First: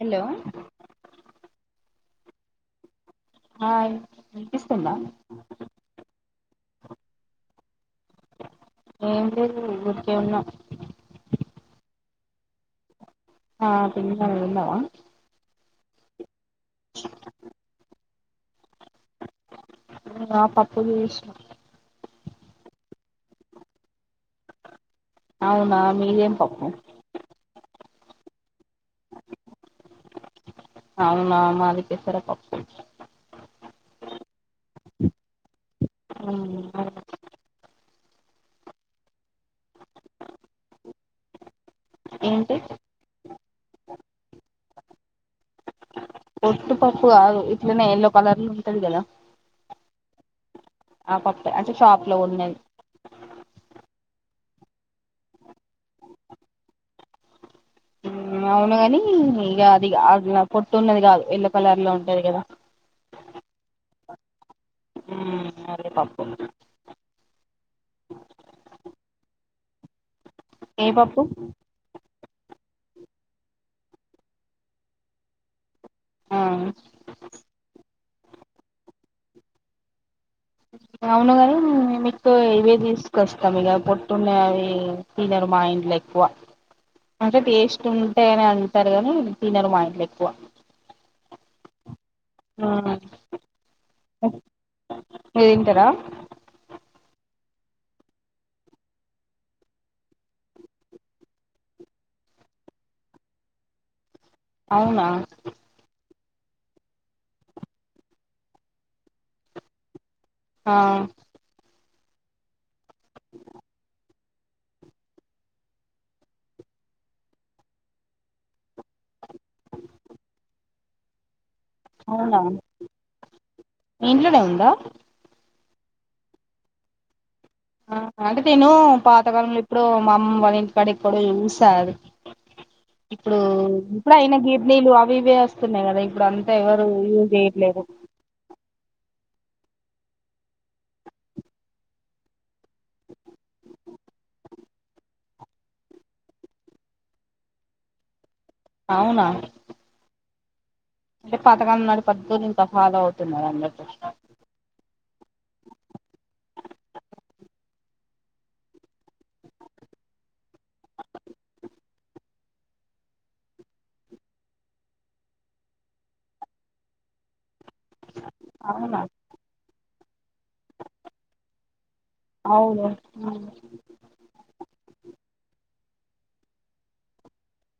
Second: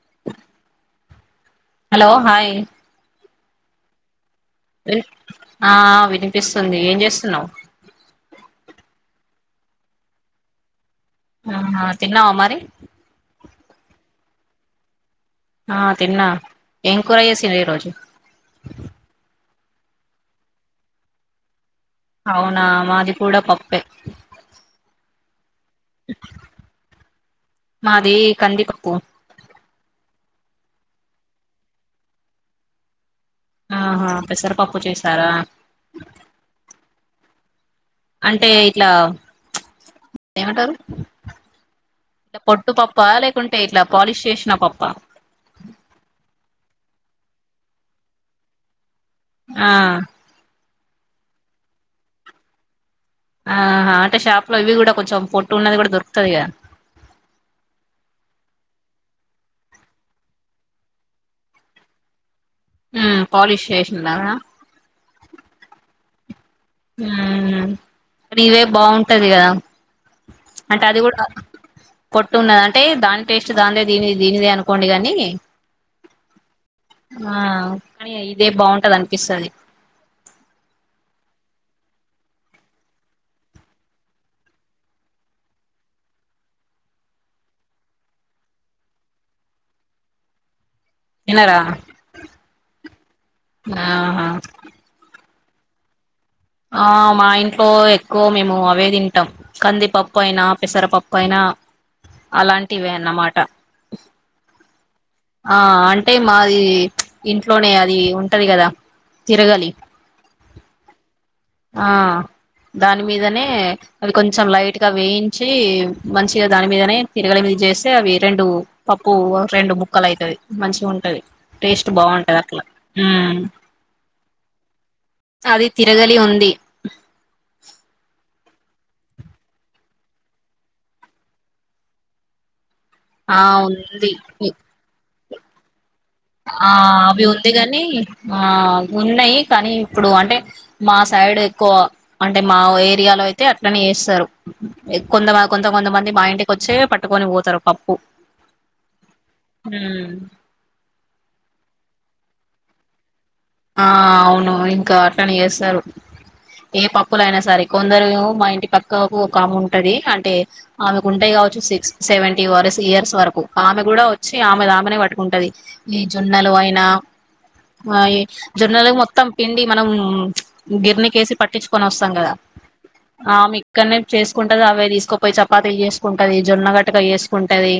Hello hello hi hi ఆ ఆ వినిపిస్తుంది ఏం చేస్తున్నావు ఏం లేదు ఊరికే ఉన్న ఆ తిన్నావా మరి ఆ తిన్న నువ్వు తిన్నావా ఆ తిన్నా ఏం కూర చేసిర్రు ఈ రోజు నినా పప్పు చేసిన అవునా మాది కూడా పప్పే అవునా మీదేం పప్పు మాది కందిపప్పు అవునా మాది పెసరపప్పు ఆహ పెసరపప్పు చేశారా అ అ అంటే ఇట్లా ఏమంటారు ఇట్ల ఏంటి పొట్టు పప్ప లేకుంటే ఇట్లా పాలిష్ చేసిన పప్ప పొట్టు పప్పు కాదు ఇట్లనే ఎల్లో కలర్లో ఉంటది కదా ఆ ఆ పప్పే అంటే షాప్ లో కోన్నాది ఆహా అంటే షాప్ లో ఇవి కూడా కొంచెం పొట్టు ఉన్నది కూడా దొరుకుతాది గా అ అవును గాని ఇగ అది అ పొట్టు ఉన్నది కాదు ఎల్లో కలర్లో ఉంటది కదా మ్ ప్పాలిష్ చేసిన్నదా కందిపప్పు మ్ మరి ఇవే బాగుంటది కదా అంటే ఏ అది కూడా పప్పు పోట్టు ఉన్నది అంటే దాని టేస్ట్ దానిదే దీని దీనిదే అనుకోండి గాని ఆ ఆ కానీ ఇదే బాగుంటది అనిపిస్తది అవునుగానీ మీకు ఇవే తీసుకొస్తాం ఇగ పొట్టున్నవి తినరు మా ఇంట్ల ఎక్కువ అంటే టేస్ట్ ఉంటయనే అంటారు కానీ తినరు మా ఇంట్ల ఎక్కువ తినర ఆ ఆహా మీరు తింటారా ఆ మా ఇంట్లో ఎక్కువ మేము అవే తింటాం కందిపప్పు అయినా పెసరపప్పు అయినా అలాంటివే అన్నమాట అవునా ఆ అంటే మాది ఇంట్లోనే అది ఉంటది కదా తిరగాలి ఆ ఆ దాని మీదనే అది కొంచం లైట్ గా వేయించి మంచిగా దాని మీదనే తిరగల మీ చేస్తే అవి రెండు పప్పు రెండు ము ముక్కలైతది మంచిగా ఉంటది టేస్ట్ బాగుంటది అవునా అట్లా మ్ మీ ఇంట్లనే ఉందా అది తిరగలి ఉంది ఆ అంటే నేను పాతకాలంలో ఇప్పుడు మా అమ్మ వాళ్ళ ఇంటికాడ ఎక్కడో చూసా అది ఇప్పుడు ఆ ఉంది ఇప్పుడు అయినా గిర్నీలు అవి ఇవి వస్తున్నాయి కదా ఇప్పుడు అంతా ఆ ఎవరు అవి యూజ్ ఉంది గాని చేయట్లేదు ఆ ఉన్నాయి కానీ ఇప్పుడు అంటే మా సైడ్ ఎక్కువ అంటే మా ఏరియాలో అయితే అట్లనే చేస్తారు కొంత కొంత కొంతమంది మా ఇంటికి వచ్చే పట్టుకొని పోతారు పప్పు అవునా మ్ అంటే పతకలం నాటి పద్దతులు ఇంకా ఫలో అవ్ ఆ అవును ఇంకా అట్లాని చేస్తారు ఏ పప్పులయినా సరే కొందరు మా ఇంటి పక్కకు ఒక ఆమె ఉంటది అంటే ఆమెకు ఉంటాయి కా సిక్స్ సెవెంటీ వార్ ఇయర్స్ వరకు ఆమె కూడా వచ్చి ఆమె ఆమె పట్టుకుంటది ఈ జోన్న లు అయిన మా జొన్నలు అవునా మొత్తం పిండి మనం గిరనిక వేసి పట్టించుకొని వస్తాం కదా అవును ఇక్కనే చేసుకుంటది అవే తీసుకోపోయి చపాతీలు చేసుకుంటది జొన్న గట్టగా వేసుకుంటది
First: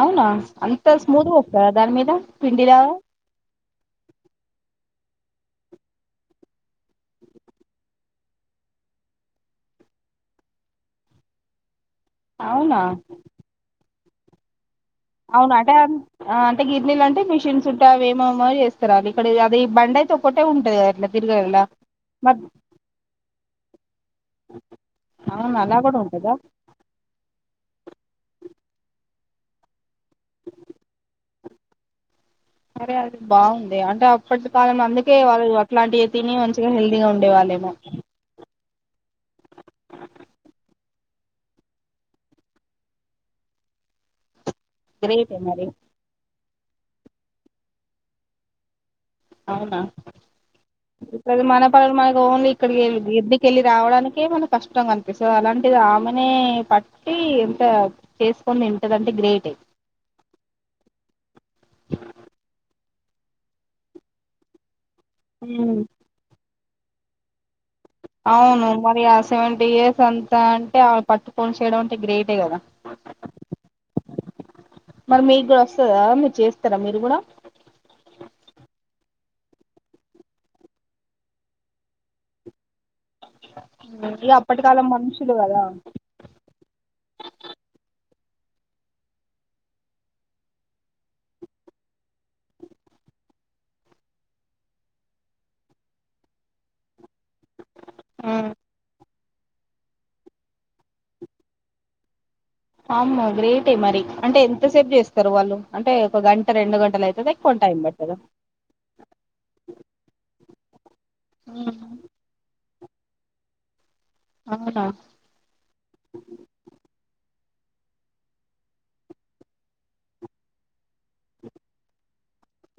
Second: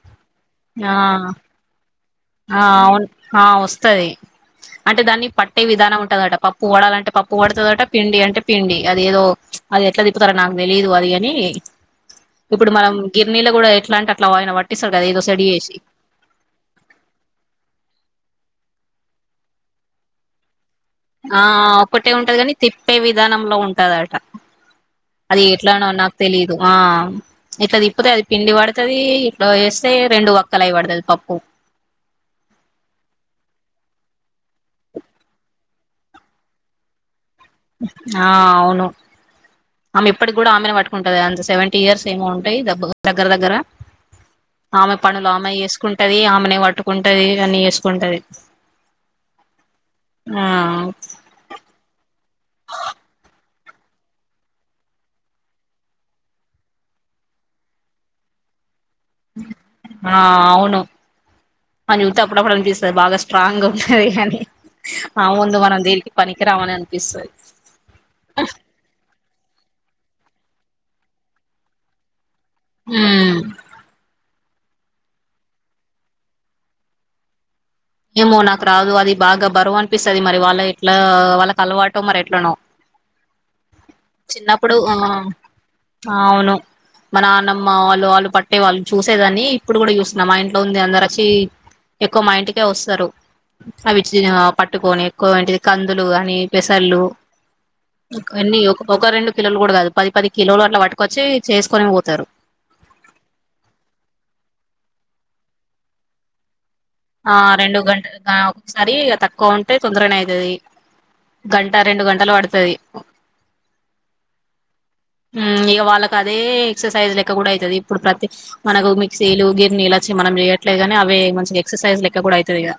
అవునా అంత ఆ స్మూత్గా వస్తదా దాని మీద పిండిలాగా ఆవు ఆ వస్తది అంటే దాన్ని పట్టే విధానం ఉంటందట పప్పు డాలంటే పప్పు పడుతుందట పిండి అంటే పిండి అది ఏదో అది ఎట్లా తిప్పుతార నాకు తెలీదు అది అని ఇప్పుడు అవునా మనం గిర్నీలు కూడా ఎట్లాంటి అలా వాయిన వాట్టి అవునా అంటే అంటే గిరినీలు అంటే మిషిన్స్ ఉంటావి ఏమమో చేస్తా ఇస్త అ ఇక్కడ అది బండాయి త ఒకటే ఉంటది అట్లా ఆ తిరగలా ఒకటే ఉంటది మరి కాని తిప్పే విధానంలో ఉంటదట అది అవునా అలా ఎట్లాన కూడా నాకు ఉంటదా తెలీదు ఆ ఇట్లాది అది పిండి పడుతది ఇట్లా వేస్తే రెండు ఒక్కల అయి పడుతది పప్పు అరే అది బాగుంది అంటే అప్పటి కాలంలో అందుకే వాళ్ళు అట్లాంటివి తిని మంచిగా హెల్దీగా ఉండేవాళ్ళు ఆ అవును ఆమె ఇప్పటికి కూడా ఆమెను పట్టుకుంటది అంత సెవెంటీ ఇయర్స్ ఏమో ఉంటాయి ద దగ్గర దగ్గర ఆమె పనులు గ్రేటే ఆమె మరి చేసుకుంటది ఆమెనే పట్టుకుంటది అని చేసుకుంటది అవునా ఆ ఇప్పుది మనపానులు మా ఓన్లీ ఇక్కడికి వెళ్ళ ఎందుకెళ్ళలి రావడాకే మన కష్టం కనిపిస్తుంది అలాంటిది ఆమెనే పట్టి ఎంత చేసుకొని ఎ ఆ అవును అని త అప్పుడపడనిపిస్త బాగా స్ట్రాంగ్ గా ఉంటుది అని ఆ ముందు మనం ఉమ్, దేరినికి పనికిరామని అనిపిస్తది అవును మరి ఆ సెవెంటీ ఇయర్స్ అంతా అంటే పట్టుకోని చేయడం అంటే గ్రేటే కదా అ మరి మీకు కూడా వస్తందా మీరు చేస్తారా మీరు కూడా ఏమో నాకు రాదు అది బాగా బరువు అనిపిస్తుది మరి వాళ్ళ ఎట్లా వాళ్ళకి అలవాటుో మరి ఎట్లనో ఇగ చిన్నప్పుడు అప్పటికాలం ఆ మనుషులు కదా అవును మన నానమ్మ వాళ్లులు పట్టే వాళ్ళు చూసేదాన్ని ఇప్పుడు కూడా చూస్తున్నా మా ఇంట్లో ఉంది అందరు వచ్చి ఎక్కువ మా ఇంట్కి వస్తారు అవి పట్టుకొని ఎక్కువ ఏంటిది కందులు అని పెసర్లు ఒకన్ని ఒక ఒక రెండు కిలోలు కూడా కాదు పది పది కిలోలు అట్లా పటుకొచ్చి చేసుకొని వోతారు అమ గ్రేటే మరి అంటే ఎంత సేపు చేస్తారు వాళ్ళు అంటే ఒక గంట రెండు గంట ఆ రెండు గంట ఒకసారి తక్కువ ఉంటే తొందరనే అయితది గంట రెండు గంటలు పడుతది అవునా ఇక వాళ్ళకి అదే ఎక్సర్సైజ్ లెక్క కూడా అయితది ఇప్పుడు ప్రతి మనకు మిక్సీలు గిర్నీల వచి మనం చేయట్లేగానీ అవి మంచి ఎక్సర్సైజ్ లెక్క కూడా అయితది ఇక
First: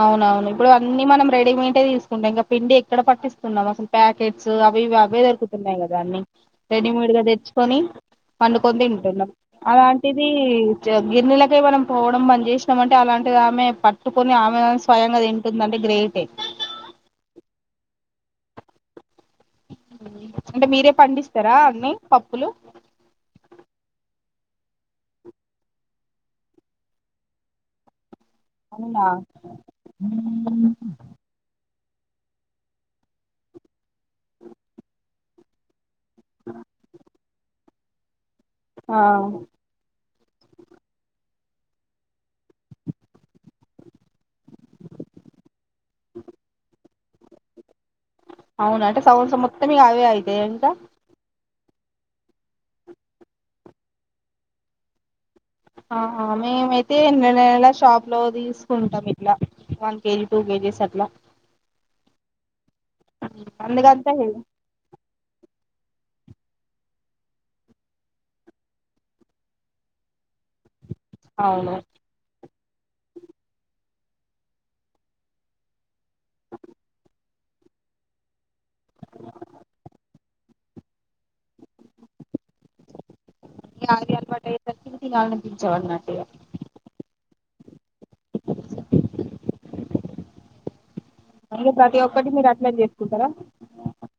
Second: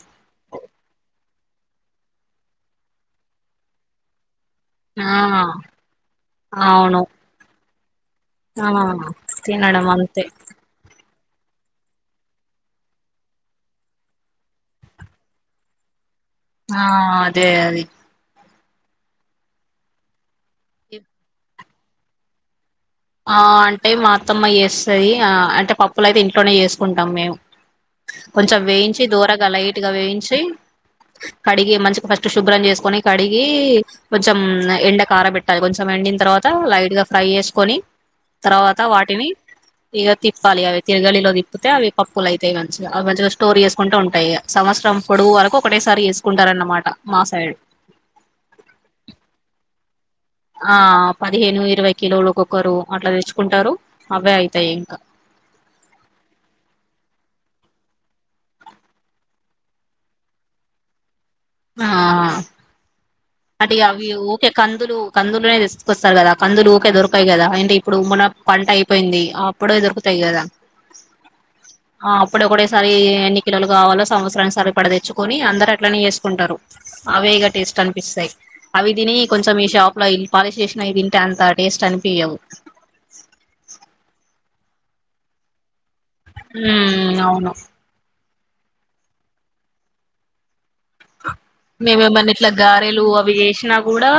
అవునవును ఇప్పుడు అన్నీ మనం రెడీమేట్ తీసుకుంటాం ఇంకా పిండి ఎక్కడ పట్టిస్తున్నాం అసలు ప్యాకెట్ స్ అవి ఇవి ఆ అవే దొరుకుతున్నాయి కదా అన్నీ అవును రెడీమేడ్ గా తెచ్చుకొని ఆ పండుకొని తింటున్నాం తినడం అంతే అలాంటిది గిన్నెల ఇంకె మనం పోవడం బంద్ చేసినాం అంటే అలాంటిది ఆమె పట్టుకుని ఆమె స్వయంగా తింటుందంటే అంటే గ్రేటే ఆ అదే అది అంటే మీరే పండిస్తారా అన్ని పప్పులు ఆ అంటే మా అత్తమ్మ చేస్తుంది ఆ అంటే పప్పులయితే ఇంట్లోనే చేసుకుంటాం మేము కొంచం వేయించి అవునా దొరగా లైట్ గా వేయించి కడిగి మంచి ఫస్ట్ శుభ్రం చేసుకొని కడిగి కొంచెం ఎండ కార పెట్టాలి కొంచెం ఎండిన తర్వాత లైట్ గా ఫ్రై చేసుకొని తర్వాత ఆ వాటిని ఇగ తిప్పాలి అవి తిరగలిలో తిప్ కాకపోతే అవి పప్పులు అయితాయి మంచిగా అవి మంచిగా స్టోర్ చేసుకుంటే ఉంటాయి సంవత్సరం పొడుగు వరకు ఒకేసారి చేసుకుంటారు అన్నమాట మా సైడ్ అవునా అంటే సంవత్సరం మొత్తం ఇగ అవే అయితయా ఇంక ఆ పదిహేను ఇరవై కిలోలు ఒకొక్కరు అట్లా తెచ్చుకుంటారు అవే అయితాయి ఇంకా ఆ మేమైతే నెల నెల షాప్ లో తీసుకుంటాం ఇట్లా వన్ కేజీ టూ కేజీస్ అట్లా ఆ అటు అవి అందుకంతా ఓకే కందులు కందులునే తెస్త కొస్తారు కదా కందులు ఊకే దొరకాయి కదా అంటే ఇప్పుడు ఉమ్మన పంట అయిపోయింది అప్పుడే దొరుకుతాయి కదా అవును ఆ అప్పుడు ఒకడేసారి ఎన్ని కిలోలు కావలో సంవత్సరాన్ని సరిపడ తెచ్చుకొని అందరు అట్లనే చేసుకుంటారు అవేగా టేస్ట్ అన్ నిస్తాయి అవి తిని కొంచెం ఈ షాప్ లో ఇవి పాలిష్ చేసినవి తింటే అంత టేస్ట్ అనిపియవు ఇగ అవి అలవాటు అయిందానుకో ఇవి తినాలనిపించదు ఉ అవును అ మేమేమన్న ఇట్లా గారెలు అవి చేసినా కూడా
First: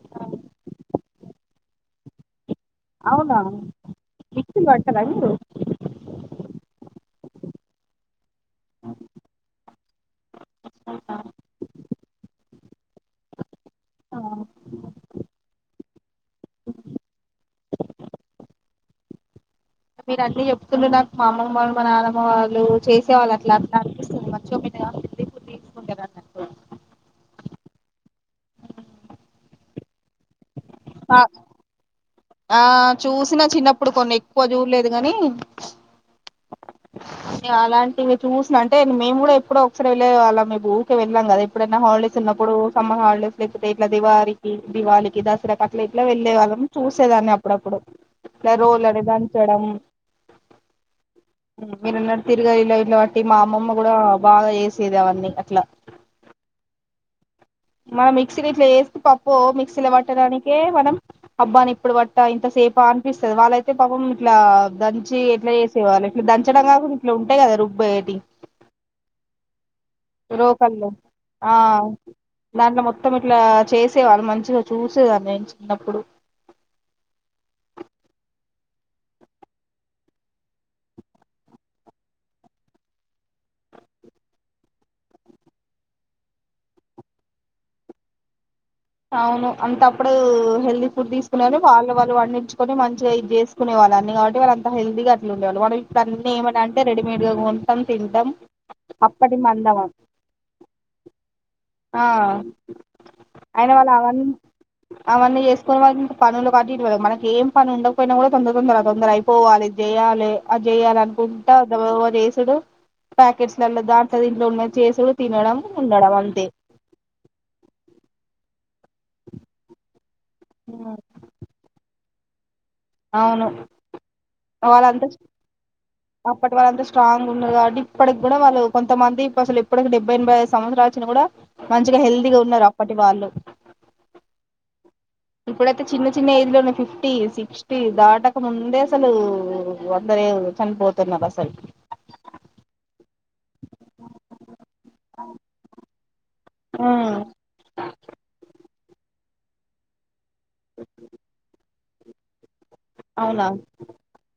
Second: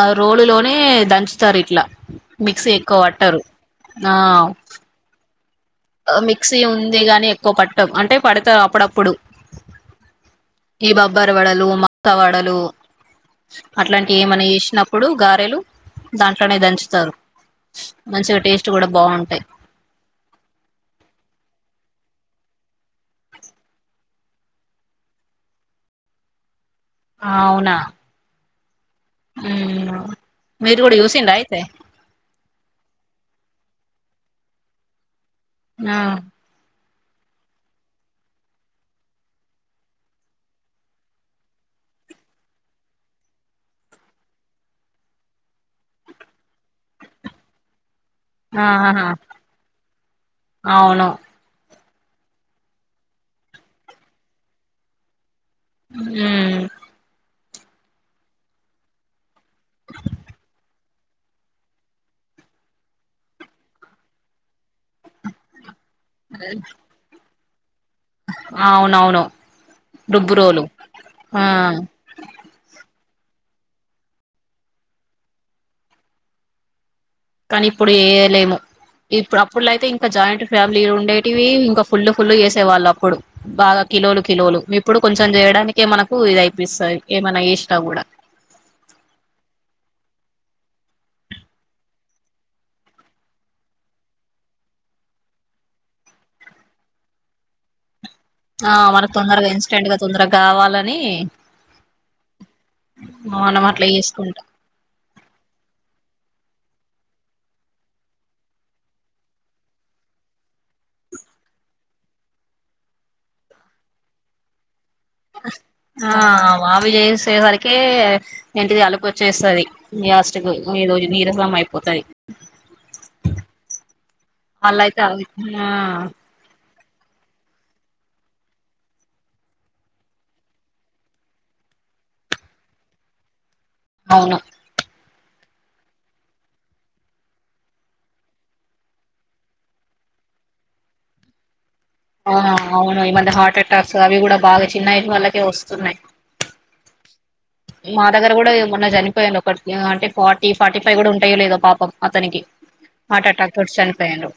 ఆ రోలులోనే దన్ స్తరు ఇట్లా మిక్సీ ఎక్కువ అవునా పట్టారు ఆ మిక్సీ పట్టరా మీరు మిక్సీ ఉంది గాని ఎక్కువ పట్టాం అంటే పడతాం అప్పుడప్పుడు ఈ బబ్బర్ వడలు మాత వడలు అట్లాంటివి ఆ, ఏమన చేసినప్పుడు గారెలు దాంట్లోనే దంచుతారు మంచిగా టేస్ట్ కూడా బాగుంటాయ్ మీరు అన్నీ చెప్తుంటె నాకు మా అమ్మమ్మ వాళ్ళు మా నానమ్మ వాళ్ళు చేసే వాళ్ళు అట్లా అట్లా అనిపిస్తుంది మంచిగా మీ వ న ఆవ్నా ఊ న ఆ ఆ చూసినా చిన్నప్పుడు కొన్ని ఎక్కువ చూడలేదు గాని ఆ అలాంటివి చూసిన అంటే మేము కూడా ఎప్పుడో ఒకసారి వెళ్లే వాళ్ళం ఊకె వెళ్లం కదా ఎప్పుడైనా హాలిడేస్ చిన్నప్పుడు సమ్మర్ హాలిడేస్ లేకపోతే ఇట్లా దివారికి దివాళికి దసరాకి అట్ల ఇట్లా వెళ్లేే వాళ్ళం చూసేదాన్ అప్పుప్పుడు రోలరి ఆహా దంచడం అవును మీరున్న తిరగ ఇలా ఇలా బట్టి మా అమ్మమ్మ కూడా బాగా చేసేది అవన్నీ అట్లా ఊ మనం మిక్సీని ఇట్లా చేస్తే పప్పు మిక్సీలో పట్టడానికే మనం అబ్బా ని ఇప్పుడు పట్ట ఇంత సేప అనిపిస్తది వాళ్ళయితే పాపం ఇట్లా దంచి ఎట్లా చేసేవాళ్ళు ఇట్లా దంచడం గా ఇట్లా ఉంటేయ్ కదా రుబ్ అవునవును డుబ్బు రోలు రోకల్లో ఆ దాంట్లో మొత్ మొత్తం ఇట్లా చేసేవాళ్ళు మంచిగా చూసేదాన్ని నేను చిన్నప్పుడు కానీ ఇప్పుడు ఏయలేము ఇప్పుడు అప్పుట్లోయితే ఇంకా జాయింట్ ఫ్యామిలీ ఉండేటివి ఇంకా ఫుల్ ఫుల్ చేసే వాళ్ళు అప్పుడు బాగా కిలోలు కిలోలు ఇప్పుడు కొంచెం చేయడానికే మనకు ఇది అయిపిస్తయి ఏమనా ఇష్ట కూడా అవును అంతప్పుడు హెల్తీ ఫుడ్ తీసుకునేను వాళ్ళు వాళ్ళు వడినించుకొని మంచిగా ఇది చేసుకునేవాళ్ళు వాళ్ అన్న కాట్టి వాళ్ళ అంత హెల్తిగా అట్లా ఉండ వాళ్ళ మన ఇప్పు అన్న ఏమై అంటే రెడిమేడ్ గా కొంటం ఆ మనకు తొందరగా ఇన్స్టెంట్గా తొందరగా కావాలని ఆ మనం అయిన అట్లా వాళ్ళు అవన్నీ చేసుకుంటాం అవన్నీ చేసుకుని వాళ్ళ పనులు అటుళ మనకి ఏం పని ఉండకపోయినా కూడా తొందర తొందర ఆ తొందర అయిపోవాలి చేయాలి అది చేయాలనుకుంట ఉంటా దబ దబ చేసడు ప్యాకెట్స్ల దాంట్లో దంట్లో ఉన్న ఆ వావి చేసేవరికె ఇంటిది అలుపు వచ్చేస్తది లాస్ట్ కి ఈ రోజు నీరసం అయిపోతది. అవును వాళ్ళయితే వాళ్ళంతా అవి ఆ అప్పటి వాళ్ళంతా స్ట్రాంగ్ ఉండదు కాబట్టి ఇప్పటికి కూడా వాళ్ళు కొంత మంది అసలు ఇప్పడికి డెబ్బై ఎనభై ఐదు సంవత్సరాలు విన కూడా మంచి ఇగ హెల్దీగా ఉన్నారు అప్పటి వాళ్ళు అవును ఇప్పుడైతే చిన్న చిన్న ఏజ్ లలో ఫిఫ్టీ, సిక్స్టీ దాటక ముందే అసలు వద్ద దేవ్ చనిపోతున్నారు అసలు ఆ అవును ఈమద్య హార్ట్ అటాక్స్ అవి కూడా బాగా చిన్నఏజ్ వాళ్లకే వస్తున్నాయి. ఆ మా దగ్గర కూడా మొన్న చనిపోయాను ఒకటి అంటే ఫార్టీ, ఫార్టీ ఫైవ్ కూడా ఉంటాయో లేదో పాపం అతనికి హార్టటెక్ తోటి చనిపోయాను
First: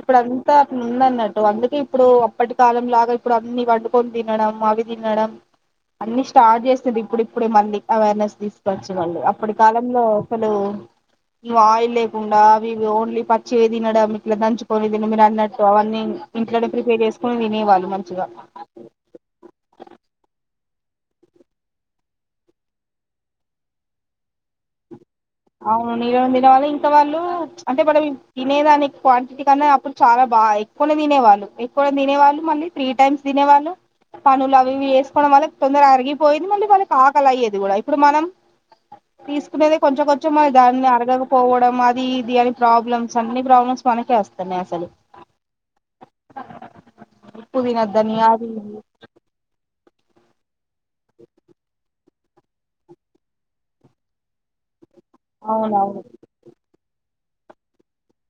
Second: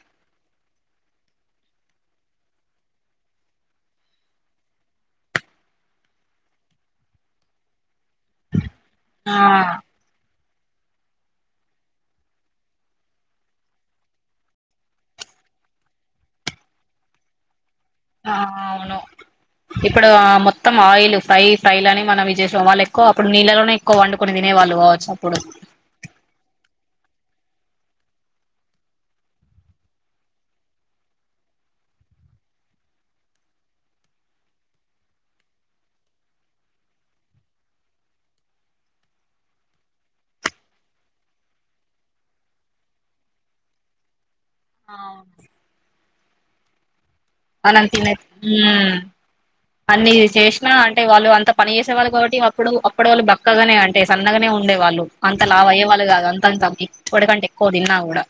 ఇప్పుడుంతా అ ఉంద అన్నట్టు అందుకే ఇప్పుడు అప్పటి కాలంలాగా ఇప్పుడు అన్ని వండుకొని తినడం. అవి తినడం అన్ని స్టార్ట్ చేసది ఇప్పుడిప్పుడు మళ్ళీ అవేర్నెస్ తీసుకొచ్చిమండి ఆ అప్పటి కాలంలో అసలు నువ్ ఆయిల్ లేకుండా అవివి ఓన్లీ పచ్చియె తినడం ఇట్లా దంచుకొని తను మీరు అన్నట్టు అవన్న ఇట్నే ప్రిపేర్ చేసుకుని తినేవాళ్ళు. మంచిగా ఆ అవును ఇప్పుడు ఆ మొ మొత్తం ఆయిల్ ఫై ఫై అని మనం ఇ చేసేంళ్ళ ఎక్కువ అప్పుడు నీళ్ళలోనే ఎక్కవ వండుకుని తినే వాళ్ళువచ్చు. అవునిర వండినవాళ్ళు ఇంకా వాళ్ళు అంటే మనవి తినేదానికి క్వాంటిటీ కన్నా అప్పుడు చాలా బాగా ఎక్కువనే తినేవాళ్ళు ఎక్కువ తినేవాళ్ళు. మళ్ళీ త్రీ టైమ్స్ తినే వాళ్ళు తను లవ్వి చేసుకోవడం వల్ల తొందర అరిగిపోయింది మళ్ళీ వాళ్ళుకి ఆకలాయెది. ఇది కూడా ఇప్పుడు మనం తీసుకునేది కొంచెం కొం చ్చమ దాన్ని అరగకపోవడం అది ఇది అని ప్రాబ్లమ్స్ అన్ని ప్రాబ్లమ్స్ మనకే వస్తాయి. ఆవును ఉప్పు మనం తిన్నయి తినొద్దని అది ఇది మ్ అన్ని చేసినా అంటే వాళ్ళు అంత పని చేసేవాళ్ళు కాబట్టి అప్పుడు అప్పుడ వాళ్ళు బక్కగానే అంటే సన్నగానే ఉండే వాళ్ళు. అంత లావ్ అయ్యే అవునవును వాళ్ళు కాదు అంతంత ఇప్పటికంటే ఎక్కువ తిన్నా కూడా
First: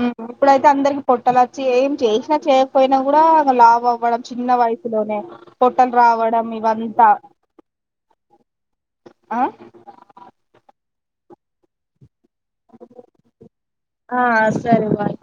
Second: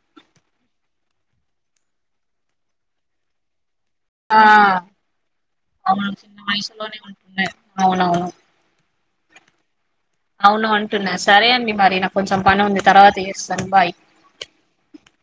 ఉహు ఇప్పుడైతే అందరికి పొట్టలు వచ్చి ఏం చేసినా, చేయకపోయినా కూడా లాభం అవడం ఆ చిన్న వయసులోనే పొట్టలు అవును చిన్న రావడం వయసులోనే ఇవంతా ఉంటున్నాయి అవునవును ఆ అవును అంటున్నా సరే అండి మరి నా కొంచెం పని ఉంది తర్వాత చేస్తాను బాయ్ ఆ సరే బాయ్